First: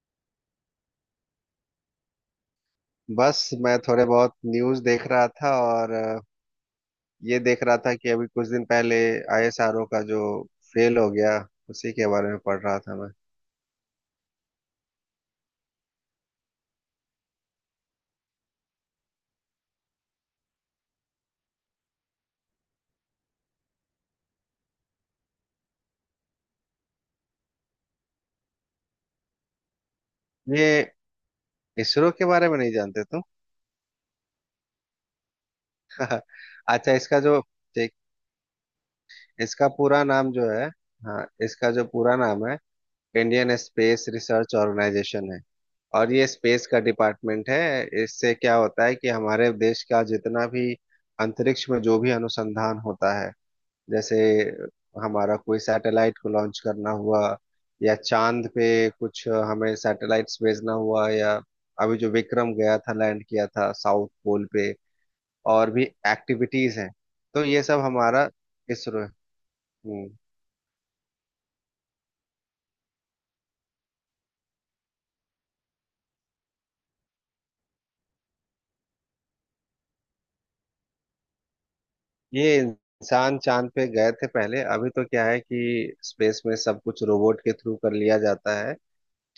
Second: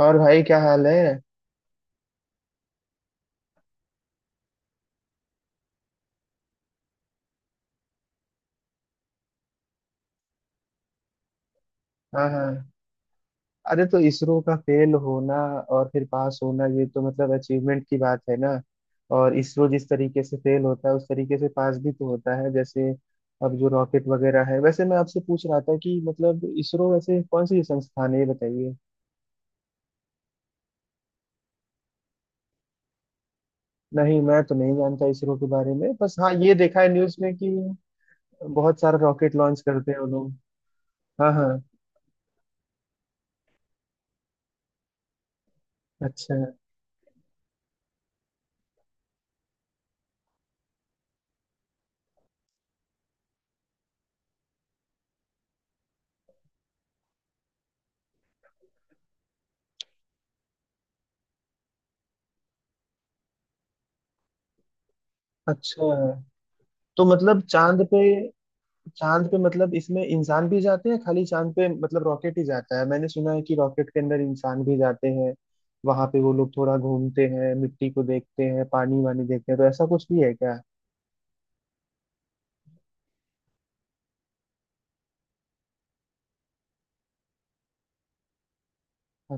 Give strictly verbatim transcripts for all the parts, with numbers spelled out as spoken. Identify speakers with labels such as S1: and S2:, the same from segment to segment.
S1: और भाई क्या हाल है।
S2: बस मैं थोड़े बहुत न्यूज़ देख रहा था और अ, ये देख रहा था कि अभी कुछ दिन पहले आई एस आर ओ का जो फेल हो गया उसी के
S1: हाँ
S2: बारे में
S1: हाँ।
S2: पढ़ रहा था मैं।
S1: अरे तो इसरो का फेल होना और फिर पास होना, ये तो मतलब अचीवमेंट की बात है ना। और इसरो जिस तरीके से फेल होता है उस तरीके से पास भी तो होता है। जैसे अब जो रॉकेट वगैरह है, वैसे मैं आपसे पूछ रहा था कि मतलब इसरो वैसे कौन सी संस्थान है ये बताइए।
S2: ये इसरो के बारे में नहीं जानते तुम?
S1: नहीं मैं तो नहीं जानता इसरो के बारे में, बस हाँ ये देखा है
S2: अच्छा
S1: न्यूज़
S2: इसका
S1: में
S2: जो
S1: कि
S2: ठीक,
S1: बहुत सारा रॉकेट लॉन्च
S2: इसका
S1: करते हैं
S2: पूरा
S1: वो लोग।
S2: नाम जो है, हाँ
S1: हाँ हाँ।
S2: इसका जो पूरा नाम है, इंडियन स्पेस रिसर्च ऑर्गेनाइजेशन है। और ये
S1: अच्छा।
S2: स्पेस का डिपार्टमेंट है। इससे क्या होता है कि हमारे देश का जितना भी अंतरिक्ष में जो भी अनुसंधान होता है, जैसे हमारा कोई सैटेलाइट को लॉन्च करना हुआ या चांद पे कुछ हमें सैटेलाइट्स भेजना हुआ, या अभी जो विक्रम गया था, लैंड किया था साउथ पोल पे, और भी
S1: अच्छा,
S2: एक्टिविटीज हैं,
S1: तो मतलब
S2: तो ये सब
S1: चांद पे,
S2: हमारा इसरो है।
S1: चांद पे मतलब इसमें
S2: हम्म,
S1: इंसान भी जाते हैं? खाली चांद पे मतलब रॉकेट ही जाता है? मैंने सुना है कि रॉकेट के अंदर इंसान भी जाते हैं वहां पे। वो लोग थोड़ा घूमते हैं, मिट्टी को देखते हैं, पानी वानी देखते हैं, तो ऐसा कुछ भी है क्या?
S2: ये इंसान चांद पे गए थे पहले। अभी तो क्या है कि स्पेस में सब कुछ रोबोट के थ्रू कर लिया जाता है,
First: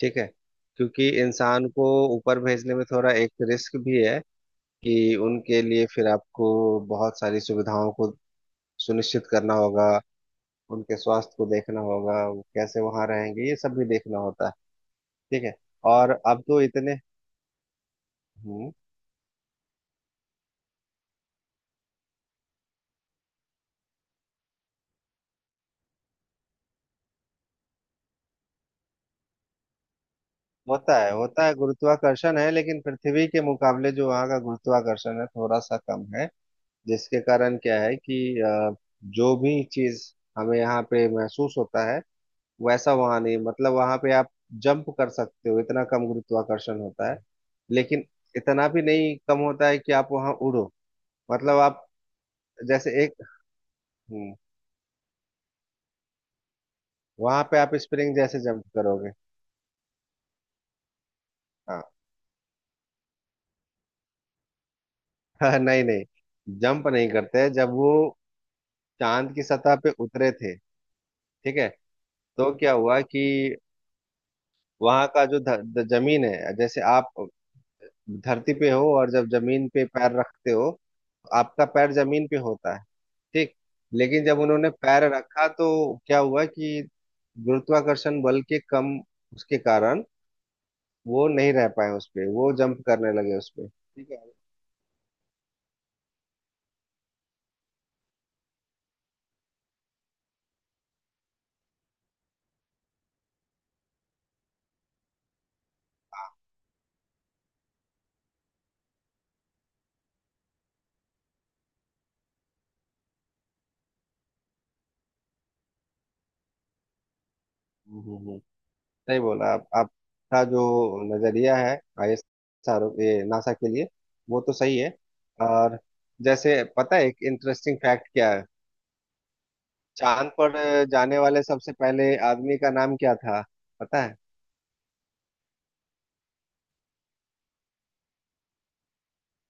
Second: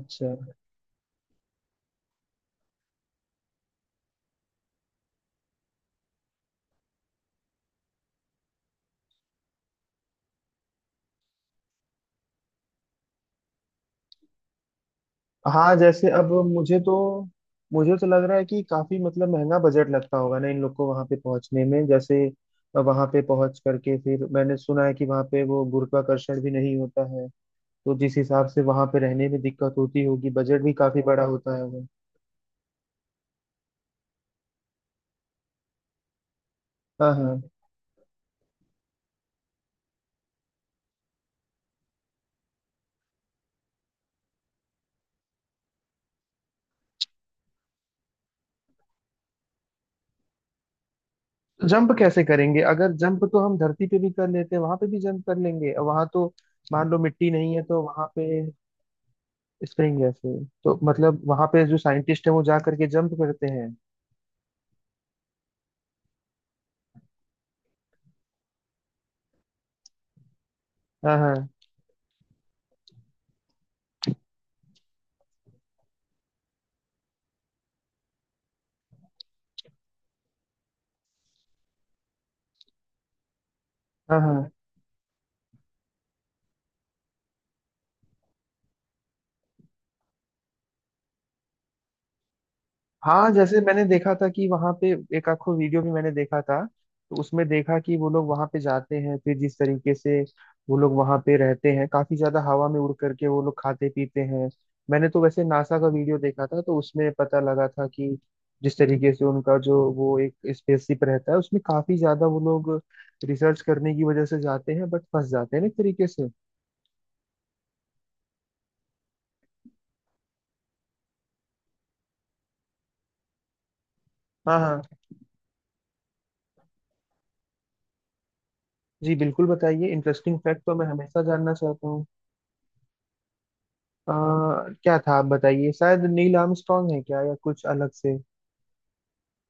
S2: ठीक है? क्योंकि इंसान को ऊपर भेजने में थोड़ा एक रिस्क भी है कि उनके लिए फिर आपको बहुत सारी सुविधाओं को सुनिश्चित करना होगा, उनके स्वास्थ्य को देखना होगा, वो कैसे वहां रहेंगे ये सब भी देखना होता है, ठीक है।
S1: हाँ जैसे,
S2: और
S1: अब
S2: अब तो
S1: मुझे तो
S2: इतने
S1: मुझे तो लग रहा है कि
S2: हम्म
S1: काफी मतलब महंगा बजट लगता होगा ना इन लोग को वहां पे पहुंचने में। जैसे वहां पे पहुंच करके फिर मैंने सुना है कि वहां पे वो गुरुत्वाकर्षण भी नहीं होता है। तो जिस हिसाब से वहां पे रहने में दिक्कत होती होगी, बजट भी
S2: होता
S1: काफी
S2: है,
S1: बड़ा
S2: होता है
S1: होता है वो।
S2: गुरुत्वाकर्षण है, लेकिन पृथ्वी के मुकाबले जो वहाँ का गुरुत्वाकर्षण है थोड़ा सा कम है।
S1: हाँ
S2: जिसके
S1: हाँ।
S2: कारण क्या है कि अ, जो भी चीज हमें यहाँ पे महसूस होता है वैसा वहां नहीं, मतलब वहां पे आप जंप कर सकते हो, इतना कम गुरुत्वाकर्षण होता है। लेकिन इतना भी नहीं कम होता है कि आप वहां उड़ो, मतलब आप
S1: जंप कैसे करेंगे? अगर
S2: जैसे
S1: जंप
S2: एक
S1: तो हम धरती पे भी कर लेते हैं, वहां पे भी जंप कर लेंगे वहां तो। मान लो मिट्टी
S2: वहां
S1: नहीं
S2: पे
S1: है
S2: आप
S1: तो वहां
S2: स्प्रिंग
S1: पे।
S2: जैसे जंप करोगे।
S1: स्प्रिंग है फिर? तो मतलब वहां पे जो साइंटिस्ट है वो जा करके जंप करते हैं?
S2: हाँ नहीं नहीं, जंप नहीं करते। जब वो चांद की सतह पे उतरे थे,
S1: हाँ हाँ
S2: ठीक है, तो क्या हुआ कि वहां का जो ध, ध, जमीन है, जैसे आप धरती पे हो और जब जमीन पे पैर रखते हो आपका पैर जमीन पे होता है, ठीक।
S1: हाँ
S2: लेकिन जब
S1: हाँ।
S2: उन्होंने पैर रखा तो क्या हुआ कि गुरुत्वाकर्षण बल के कम उसके कारण वो नहीं रह पाए उस पे, वो जंप करने
S1: हाँ
S2: लगे उस
S1: जैसे
S2: पे,
S1: मैंने
S2: ठीक
S1: देखा
S2: है।
S1: था कि वहां पे एक आखो वीडियो भी मैंने देखा था, तो उसमें देखा कि वो लोग वहां पे जाते हैं, फिर जिस तरीके से वो लोग वहां पे रहते हैं, काफी ज्यादा हवा में उड़ करके वो लोग खाते पीते हैं। मैंने तो वैसे नासा का वीडियो देखा था तो उसमें पता लगा था कि जिस तरीके से उनका जो वो एक स्पेसशिप रहता है उसमें काफी ज्यादा वो लोग रिसर्च करने की वजह से जाते हैं, बट फंस जाते हैं ना एक तरीके से।
S2: हम्म, हम्म, हम्म। सही बोला आप, आपका जो नजरिया है आई एस आर ओ ये नासा के लिए, वो तो
S1: हाँ
S2: सही
S1: हाँ।
S2: है। और जैसे पता है एक इंटरेस्टिंग फैक्ट क्या है?
S1: जी बिल्कुल बताइए,
S2: चांद
S1: इंटरेस्टिंग
S2: पर
S1: फैक्ट तो मैं
S2: जाने
S1: हमेशा
S2: वाले
S1: जानना
S2: सबसे
S1: चाहता हूँ।
S2: पहले आदमी का नाम क्या था पता
S1: अ,
S2: है?
S1: क्या था आप बताइए, शायद नील आर्मस्ट्रांग है क्या या कुछ अलग से।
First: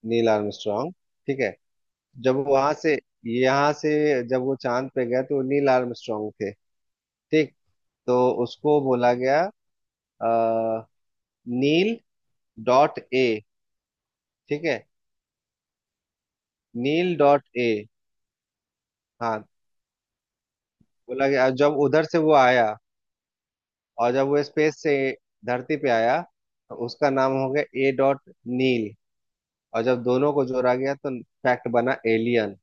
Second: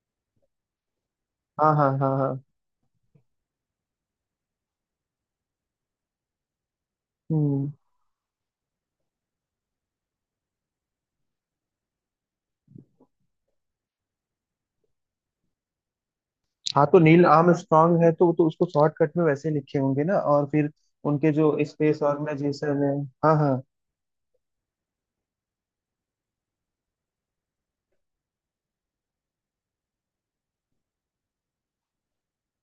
S2: नील आर्मस्ट्रॉन्ग, ठीक है।
S1: हाँ हाँ हाँ हाँ।
S2: जब वहां से यहाँ से जब वो चांद पे गया तो नील आर्मस्ट्रांग थे, ठीक।
S1: हम्म।
S2: तो उसको बोला गया अ, नील डॉट ए, ठीक है,
S1: हाँ तो
S2: Neil
S1: Neil
S2: dot A.
S1: Armstrong है तो तो उसको शॉर्टकट में
S2: हाँ,
S1: वैसे लिखे होंगे ना, और फिर
S2: बोला
S1: उनके
S2: गया
S1: जो
S2: जब
S1: स्पेस
S2: उधर से वो आया,
S1: ऑर्गेनाइजेशन है। हाँ हाँ।
S2: और जब वो स्पेस से धरती पे आया तो उसका नाम हो गया ए डॉट नील। और जब दोनों को जोड़ा गया तो फैक्ट बना एलियन।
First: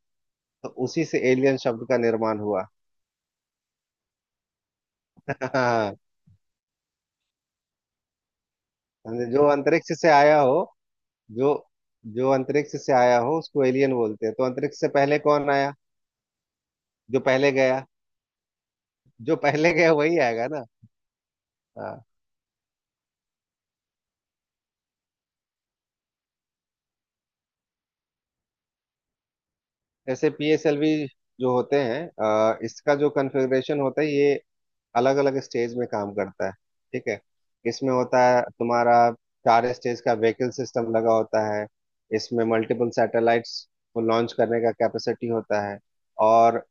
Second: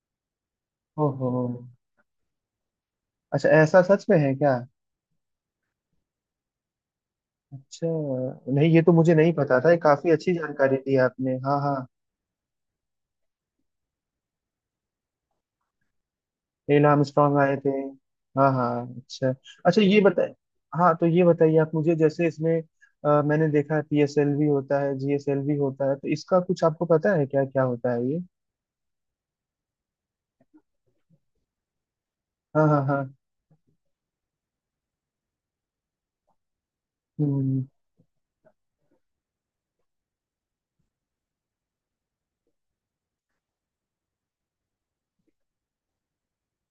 S2: तो उसी से
S1: ओहो।
S2: एलियन शब्द का निर्माण हुआ।
S1: अच्छा, ऐसा सच में है क्या?
S2: हाँ,
S1: अच्छा। नहीं ये तो मुझे नहीं
S2: जो
S1: पता था, ये
S2: अंतरिक्ष से
S1: काफी अच्छी
S2: आया हो,
S1: जानकारी दी आपने।
S2: जो
S1: हाँ हाँ।
S2: जो अंतरिक्ष से आया हो उसको एलियन बोलते हैं। तो अंतरिक्ष से पहले कौन आया?
S1: नील
S2: जो
S1: आर्मस्ट्रॉन्ग
S2: पहले
S1: आए थे।
S2: गया,
S1: हाँ हाँ। अच्छा।
S2: जो पहले
S1: अच्छा
S2: गया
S1: ये
S2: वही
S1: बताए।
S2: आएगा ना।
S1: हाँ तो ये बताइए आप मुझे,
S2: हाँ,
S1: जैसे इसमें अ, मैंने देखा है पी एस एल वी होता है जी एस एल वी होता है, तो इसका कुछ आपको पता है क्या क्या होता है ये?
S2: ऐसे पी एस एल वी जो होते हैं अ,
S1: हाँ हाँ
S2: इसका
S1: हाँ।
S2: जो कन्फिग्रेशन होता है ये अलग अलग स्टेज में काम करता है, ठीक है।
S1: हम्म।
S2: इसमें होता है तुम्हारा चार स्टेज का व्हीकल सिस्टम लगा होता है। इसमें मल्टीपल सैटेलाइट्स को लॉन्च करने का कैपेसिटी होता है। और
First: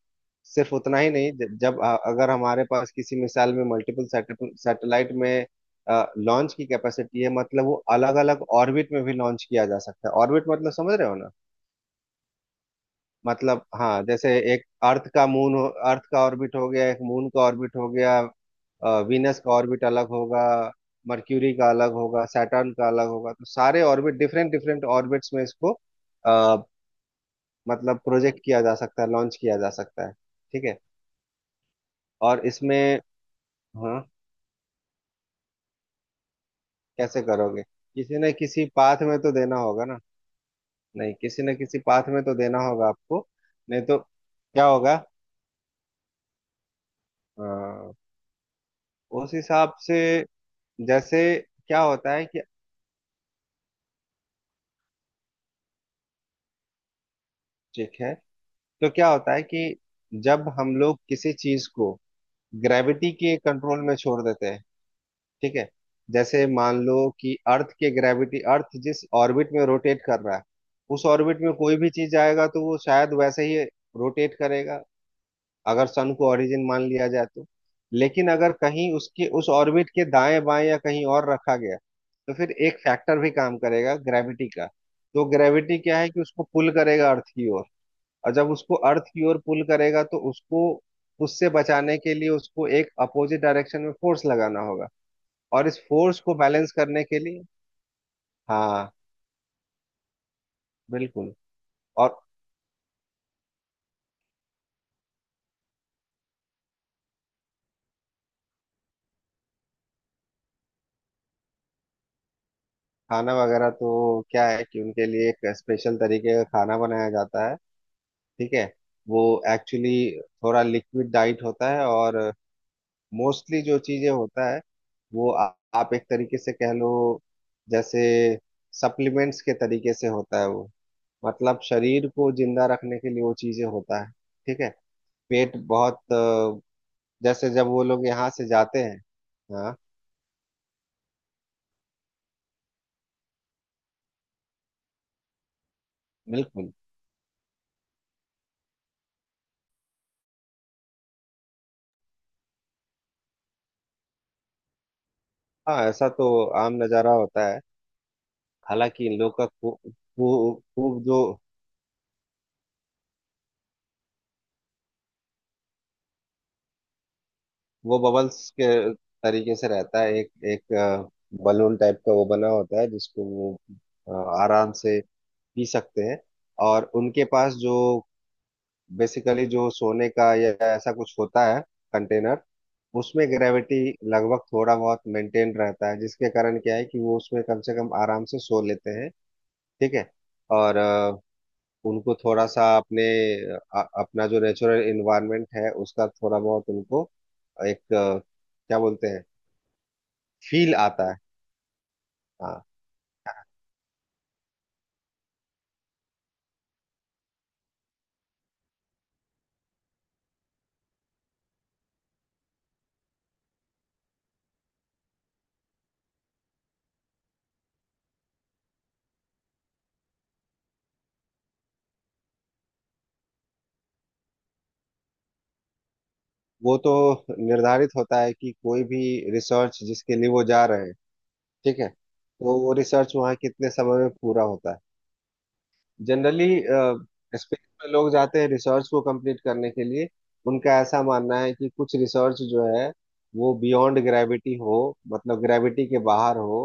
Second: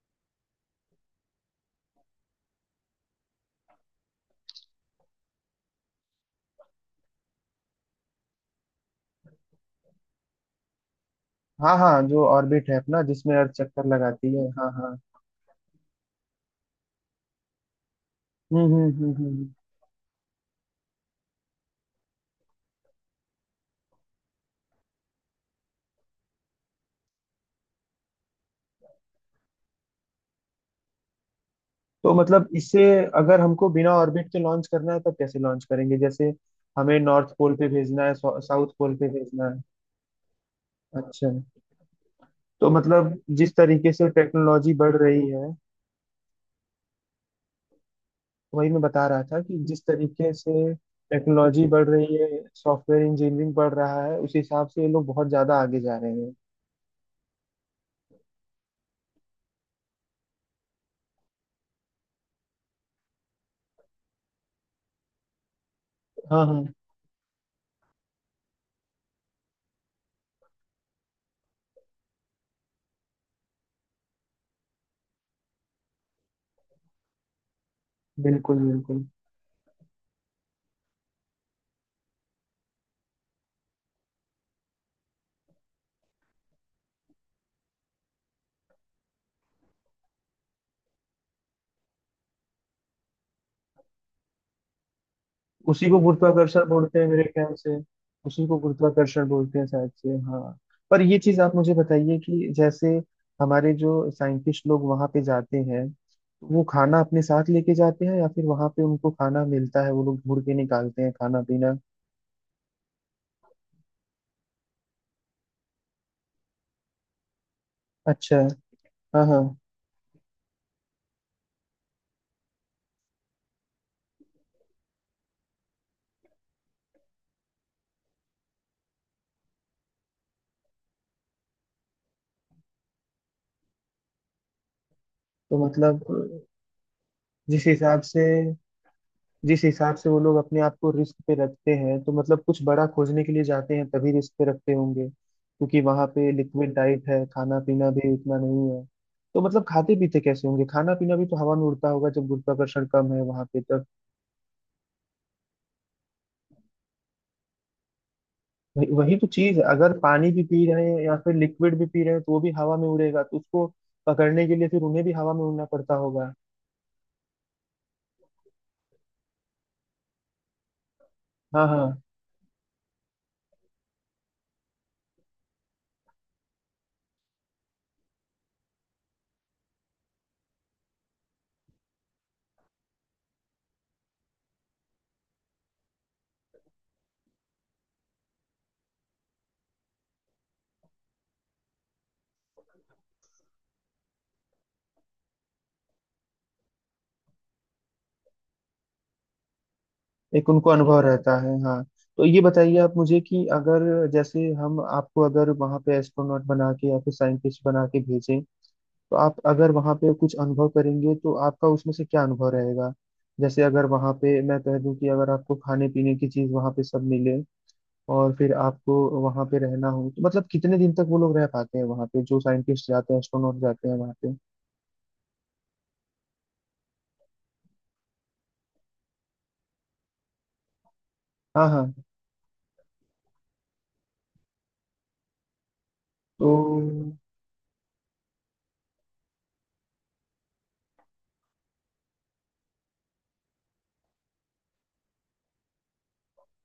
S2: सिर्फ उतना ही नहीं, ज- जब अ- अगर हमारे पास किसी मिसाइल में मल्टीपल सैटेलाइट में लॉन्च की कैपेसिटी है मतलब वो अलग अलग ऑर्बिट में भी लॉन्च किया जा सकता है। ऑर्बिट मतलब समझ रहे हो ना?
S1: हाँ हाँ, जो ऑर्बिट है अपना जिसमें अर्थ
S2: मतलब
S1: चक्कर
S2: हाँ, जैसे
S1: लगाती है,
S2: एक
S1: हाँ हाँ।
S2: अर्थ का मून हो- अर्थ का ऑर्बिट हो गया, एक मून का ऑर्बिट हो गया,
S1: हम्म हम्म
S2: अ,
S1: हम्म
S2: वीनस का
S1: हम्म।
S2: ऑर्बिट अलग होगा, मर्क्यूरी का अलग होगा, सैटर्न का अलग होगा। तो सारे ऑर्बिट डिफरेंट डिफरेंट ऑर्बिट्स में इसको आ, मतलब प्रोजेक्ट किया जा सकता है, लॉन्च किया जा सकता है, ठीक है।
S1: तो
S2: और
S1: मतलब इसे
S2: इसमें
S1: अगर हमको बिना
S2: हाँ,
S1: ऑर्बिट के लॉन्च करना है तब कैसे लॉन्च करेंगे? जैसे हमें
S2: कैसे
S1: नॉर्थ पोल
S2: करोगे?
S1: पे भेजना है,
S2: किसी न किसी
S1: साउथ पोल
S2: पाथ
S1: पे
S2: में तो
S1: भेजना
S2: देना
S1: है।
S2: होगा ना, नहीं
S1: अच्छा।
S2: किसी न किसी पाथ में तो देना
S1: तो
S2: होगा
S1: मतलब
S2: आपको।
S1: जिस
S2: नहीं
S1: तरीके
S2: तो
S1: से
S2: क्या
S1: टेक्नोलॉजी बढ़
S2: होगा,
S1: रही है,
S2: अ,
S1: वही मैं बता रहा
S2: उस
S1: था कि
S2: हिसाब
S1: जिस
S2: से
S1: तरीके से
S2: जैसे
S1: टेक्नोलॉजी
S2: क्या
S1: बढ़
S2: होता
S1: रही
S2: है
S1: है,
S2: कि,
S1: सॉफ्टवेयर इंजीनियरिंग बढ़ रहा है, उस हिसाब से ये लोग बहुत ज्यादा आगे जा रहे हैं।
S2: ठीक है, तो क्या होता है कि जब हम लोग किसी चीज को ग्रेविटी के कंट्रोल में छोड़ देते हैं, ठीक है,
S1: हाँ
S2: जैसे
S1: हाँ।
S2: मान लो कि अर्थ के ग्रेविटी अर्थ जिस ऑर्बिट में रोटेट कर रहा है, उस ऑर्बिट में कोई भी चीज आएगा तो वो शायद वैसे ही रोटेट करेगा अगर सन को ओरिजिन मान लिया जाए तो। लेकिन अगर
S1: बिल्कुल
S2: कहीं
S1: बिल्कुल।
S2: उसके उस ऑर्बिट के दाएं बाएं या कहीं और रखा गया तो फिर एक फैक्टर भी काम करेगा ग्रेविटी का। तो ग्रेविटी क्या है कि उसको पुल करेगा अर्थ की ओर, और जब उसको अर्थ की ओर पुल करेगा तो उसको उससे बचाने के लिए उसको एक अपोजिट डायरेक्शन में फोर्स लगाना होगा, और इस
S1: उसी को
S2: फोर्स को
S1: गुरुत्वाकर्षण
S2: बैलेंस
S1: बोलते
S2: करने
S1: हैं
S2: के
S1: मेरे
S2: लिए
S1: ख्याल से। उसी को
S2: हाँ,
S1: गुरुत्वाकर्षण बोलते हैं शायद से, हाँ। पर ये
S2: बिल्कुल।
S1: चीज आप मुझे बताइए
S2: और
S1: कि जैसे हमारे जो साइंटिस्ट लोग वहां पे जाते हैं, वो खाना अपने साथ लेके जाते हैं या फिर वहां पे उनको खाना मिलता है? वो लोग घूर के निकालते हैं खाना पीना?
S2: खाना वगैरह तो क्या है कि उनके लिए एक स्पेशल तरीके का खाना बनाया जाता है,
S1: अच्छा।
S2: ठीक है। वो
S1: हाँ हाँ।
S2: एक्चुअली थोड़ा लिक्विड डाइट होता है, और मोस्टली जो चीजें होता है वो आ, आप एक तरीके से कह लो जैसे सप्लीमेंट्स के तरीके से होता है वो, मतलब शरीर को जिंदा रखने के लिए वो चीजें होता है, ठीक है। पेट
S1: तो
S2: बहुत
S1: मतलब
S2: अ, जैसे
S1: जिस
S2: जब वो
S1: हिसाब
S2: लोग
S1: से
S2: यहाँ से जाते हैं
S1: जिस
S2: हाँ
S1: हिसाब से वो लोग अपने आप को रिस्क पे रखते हैं, तो मतलब कुछ बड़ा खोजने के लिए जाते हैं तभी रिस्क पे रखते होंगे, क्योंकि वहां पे
S2: बिल्कुल।
S1: लिक्विड डाइट है, खाना पीना भी उतना नहीं है। तो मतलब खाते पीते कैसे होंगे? खाना पीना भी तो हवा में उड़ता होगा जब गुरुत्वाकर्षण कम है वहां पे तब।
S2: हाँ ऐसा तो आम नज़ारा होता है,
S1: वही,
S2: हालांकि
S1: वही
S2: इन
S1: तो
S2: लोग का
S1: चीज है, अगर पानी भी पी रहे हैं
S2: खूब
S1: या
S2: जो
S1: फिर लिक्विड भी पी रहे हैं तो वो भी हवा में उड़ेगा, तो उसको पकड़ने के लिए फिर उन्हें भी हवा में उड़ना पड़ता होगा।
S2: वो बबल्स के तरीके से रहता है, एक एक
S1: हाँ
S2: बलून
S1: हाँ।
S2: टाइप का वो बना होता है जिसको वो अ, आराम से पी सकते हैं। और उनके पास जो बेसिकली जो सोने का या ऐसा कुछ होता है कंटेनर उसमें ग्रेविटी लगभग थोड़ा बहुत मेंटेन रहता है, जिसके कारण क्या है कि वो उसमें कम से कम आराम से सो लेते हैं, ठीक है। और अ, उनको थोड़ा सा अपने अ, अपना जो नेचुरल इन्वायरमेंट है उसका थोड़ा बहुत उनको एक अ, क्या बोलते हैं,
S1: एक उनको
S2: फील
S1: अनुभव
S2: आता है।
S1: रहता है, हाँ। तो ये
S2: हाँ
S1: बताइए आप मुझे कि अगर जैसे हम आपको अगर वहाँ पे एस्ट्रोनॉट बना के या फिर साइंटिस्ट बना के भेजें, तो आप अगर वहाँ पे कुछ अनुभव करेंगे तो आपका उसमें से क्या अनुभव रहेगा? जैसे अगर वहाँ पे मैं कह दूँ कि अगर आपको खाने पीने की चीज़ वहाँ पे सब मिले और फिर आपको वहाँ पे रहना हो, तो मतलब कितने दिन तक वो लोग रह पाते हैं वहाँ पे? जो साइंटिस्ट जाते हैं, एस्ट्रोनॉट जाते हैं वहाँ पे।
S2: वो तो निर्धारित होता है कि कोई भी रिसर्च जिसके लिए वो जा रहे हैं,
S1: हाँ
S2: ठीक है,
S1: हाँ।
S2: तो वो रिसर्च वहाँ कितने समय में पूरा होता है जनरली।
S1: तो
S2: स्पेस में लोग जाते हैं रिसर्च को कंप्लीट करने के लिए। उनका ऐसा मानना है कि कुछ रिसर्च जो है वो बियॉन्ड ग्रेविटी हो, मतलब ग्रेविटी के बाहर हो,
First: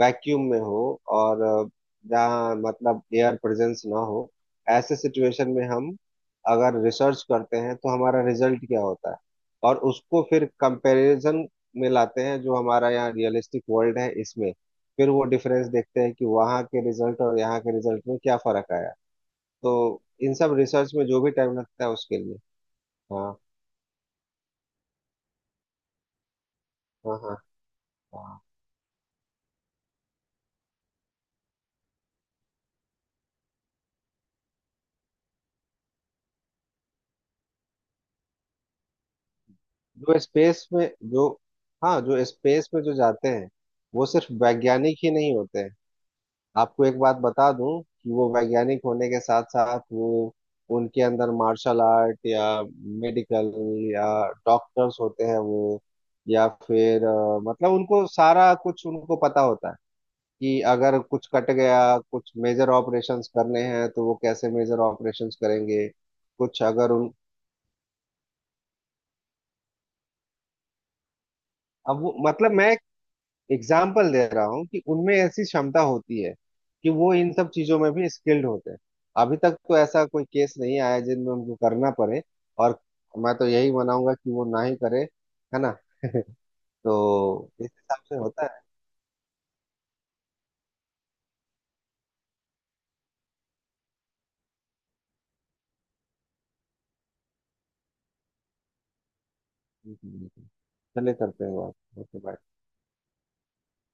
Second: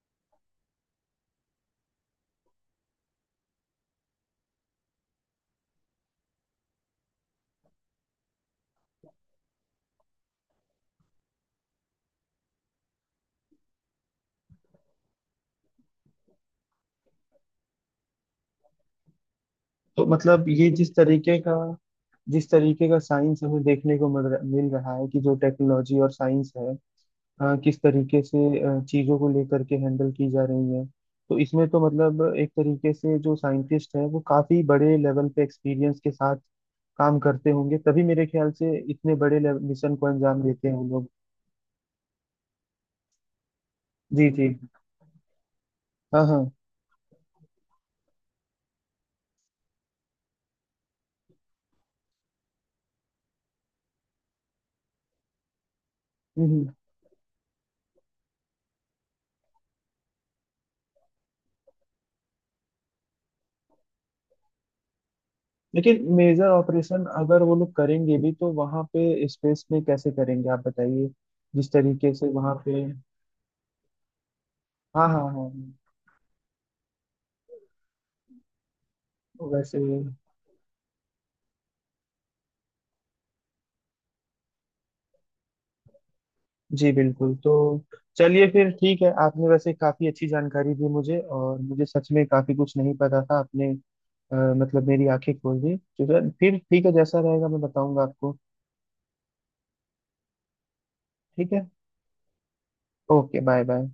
S2: वैक्यूम में हो, और अ, जहाँ मतलब एयर प्रेजेंस ना हो, ऐसे सिचुएशन में हम अगर रिसर्च करते हैं तो हमारा रिजल्ट क्या होता है, और उसको फिर कंपैरिजन में लाते हैं जो हमारा यहाँ रियलिस्टिक वर्ल्ड है इसमें, फिर वो डिफरेंस देखते हैं कि वहाँ के रिजल्ट और यहाँ के रिजल्ट में क्या फर्क आया। तो
S1: तो
S2: इन
S1: मतलब
S2: सब
S1: ये
S2: रिसर्च
S1: जिस
S2: में जो भी
S1: तरीके का,
S2: टाइम लगता है उसके लिए
S1: जिस तरीके का
S2: हाँ
S1: साइंस हमें देखने को मिल रहा मिल रहा है कि जो टेक्नोलॉजी और साइंस है,
S2: हाँ हाँ
S1: अ, किस तरीके
S2: हाँ।
S1: से अ, चीजों को लेकर के हैंडल की जा रही है, तो इसमें तो मतलब एक तरीके से जो साइंटिस्ट है वो काफी बड़े लेवल पे एक्सपीरियंस के साथ काम करते होंगे, तभी मेरे ख्याल से इतने बड़े मिशन को
S2: जो
S1: अंजाम देते
S2: स्पेस
S1: हैं वो
S2: में
S1: लोग।
S2: जो हाँ जो स्पेस में जो जाते हैं वो सिर्फ
S1: जी जी।
S2: वैज्ञानिक ही नहीं होते हैं।
S1: हाँ हाँ। हम्म,
S2: आपको एक बात बता दूं कि वो वैज्ञानिक होने के साथ साथ वो उनके अंदर मार्शल आर्ट या मेडिकल या डॉक्टर्स होते हैं वो, या
S1: हम्म।
S2: फिर अ, मतलब उनको सारा कुछ उनको पता होता है कि अगर कुछ कट गया कुछ मेजर ऑपरेशंस करने हैं तो वो कैसे मेजर ऑपरेशंस करेंगे।
S1: लेकिन मेजर
S2: कुछ अगर
S1: ऑपरेशन
S2: उन
S1: अगर वो लोग करेंगे भी तो वहां पे स्पेस में कैसे करेंगे आप बताइए? जिस
S2: अब
S1: तरीके
S2: वो
S1: से
S2: मतलब
S1: वहां
S2: मैं एक
S1: पे।
S2: एग्जाम्पल दे रहा हूँ कि
S1: हाँ
S2: उनमें
S1: हाँ हाँ
S2: ऐसी
S1: हाँ।
S2: क्षमता होती है कि वो इन सब चीजों में भी स्किल्ड होते हैं। अभी तक तो
S1: वैसे।
S2: ऐसा कोई केस नहीं आया जिनमें उनको करना पड़े। और मैं तो यही मनाऊंगा कि वो ना ही करे, है ना?
S1: जी बिल्कुल।
S2: तो
S1: तो
S2: इस हिसाब से होता
S1: चलिए
S2: है।
S1: फिर ठीक है, आपने वैसे काफी अच्छी जानकारी दी मुझे, और मुझे सच में काफी कुछ नहीं पता था आपने। अ, मतलब मेरी आंखें खोल दी, तो फिर ठीक है, जैसा रहेगा मैं बताऊंगा आपको।
S2: चले करते
S1: ठीक
S2: हैं
S1: है।
S2: बात, okay bye.
S1: Okay bye bye.